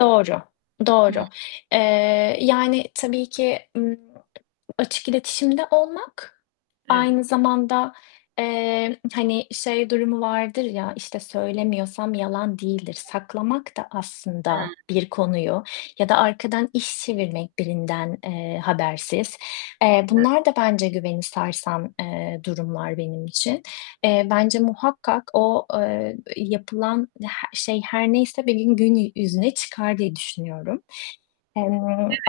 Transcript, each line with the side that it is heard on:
left: Doğru.
right: Hıı.
left: Doğru. Eee, yani, tabii ki, ııı, açık iletişimde olmak
right: Evet.
left: aynı zamanda, eee, hani şey durumu vardır ya, işte, söylemiyorsam yalan değildir. Saklamak da
right: Hıı.
left: aslında bir konuyu ya da arkadan iş çevirmek birinden, eee, habersiz. Eee, bunlar da bence güveni sarsan, eee, durumlar benim için. Eee, bence muhakkak o, eee, eee, yapılan ya şey her neyse benim gün yüzüne çıkar diye düşünüyorum. Eee,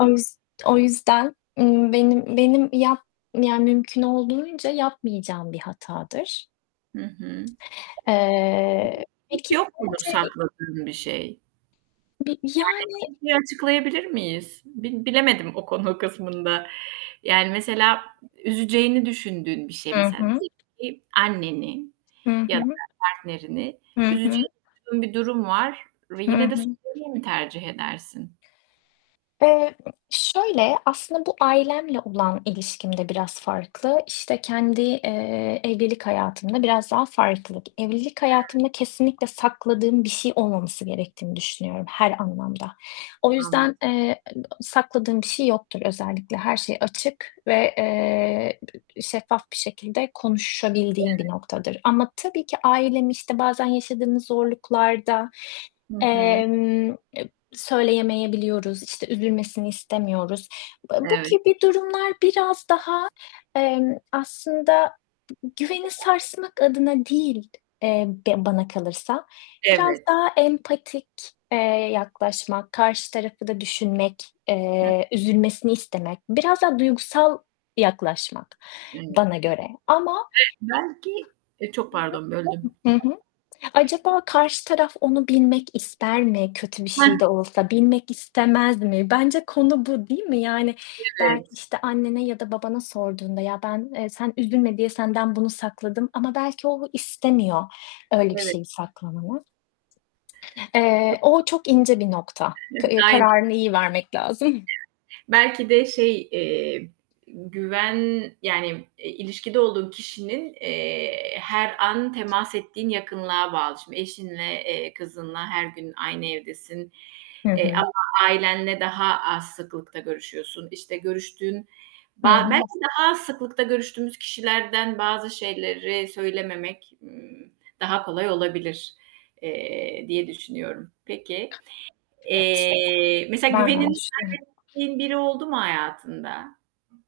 left: o yüz o yüzden, ııı, benim benim yap Yani mümkün olduğunca yapmayacağım bir hatadır.
right: Hı hı.
left: Eee,
right: Hiç
left: peki
right: yok mudur
left: sence, hani
right: sakladığın bir şey?
left: Bir yani
right: Yani [unintelligible] açıklayabilir miyiz? Bil bilemedim o konu kısmında. Yani mesela ü üzeceğini düşündüğün bir şey
left: Hı
right: mesela.
left: hı.
right: [unintelligible] Anneni
left: Hı
right: ya da
left: hı.
right: partnerini
left: Hı hı.
right: üzeceğini duyduğun bir durum var ve
left: Hı
right: yine de
left: hı.
right: söylemeyi mi tercih edersin?
left: Eee, ımm, şöyle, aslında bu ailemle olan ilişkim de biraz farklı. İşte, kendi, eee, evlilik hayatımda biraz daha farklı. Evlilik
right: Hıı.
left: hayatımda kesinlikle sakladığım bir şey olmaması gerektiğini düşünüyorum her anlamda. O
right: Anla
left: yüzden, eee, [unintelligible] sakladığım bir şey yoktur. Özellikle her şey açık ve, eee, şeffaf bir şekilde
right: Evet.
left: konuşabildiğim bir noktadır ama tabii ki ailemi, işte, bazen yaşadığımız zorluklarda,
right: Hı hı.
left: emm, eee, söyleyemeyebiliyoruz, işte, üzülmesini istemiyoruz. B e, bu
right: Evet.
left: gibi durumlar biraz daha, emm, aslında güveni sarsmak adına değil, eee, be bana kalırsa biraz
right: Evet.
left: daha empatik, eee, yaklaşmak, karşı tarafı da düşünmek,
right: Hı.
left: eee, üzülmesini istemek, biraz daha duygusal yaklaşmak
right: Evet. Ve
left: bana göre ama
right: belki, e, çok
left: Hı
right: pardon böldüm.
left: hı. Hı, hı hı. Acaba karşı taraf onu bilmek ister mi kötü bir
right: Hı.
left: şey de olsa? Bilmek istemez mi? Bence konu bu değil mi? Yani, belki,
right: Evet.
left: işte, annene ya da babana sorduğunda ya, ben, eee, sen üzülme diye senden bunu sakladım ama belki o istemiyor öyle bir
right: Evet.
left: şeyi saklamanı. Eee, o çok ince bir nokta. K
right: Aynen.
left: kararını iyi vermek lazım.
right: Belki de şey, emm, güven, yani, eee, ilişkide olduğun kişinin, eee, her an temas ettiğin yakınlığa bağlı. Şimdi eşinle, eee, kızınla her gün aynı evdesin,
left: Hı
right: e,
left: hı.
right: ama ailenle daha az sıklıkta görüşüyorsun. İşte, görüştüğün
left: Hı
right: ba Belki
left: hı.
right: daha az sıklıkta görüştüğümüz kişilerden bazı şeyleri söylememek, ımm, daha kolay olabilir, eee, diye düşünüyorum. Peki.
left: Evet,
right: Eee, mesela
left: ben de aynı
right: güvenini
left: düşünüyorum.
right: kaybettiğin biri oldu mu hayatında?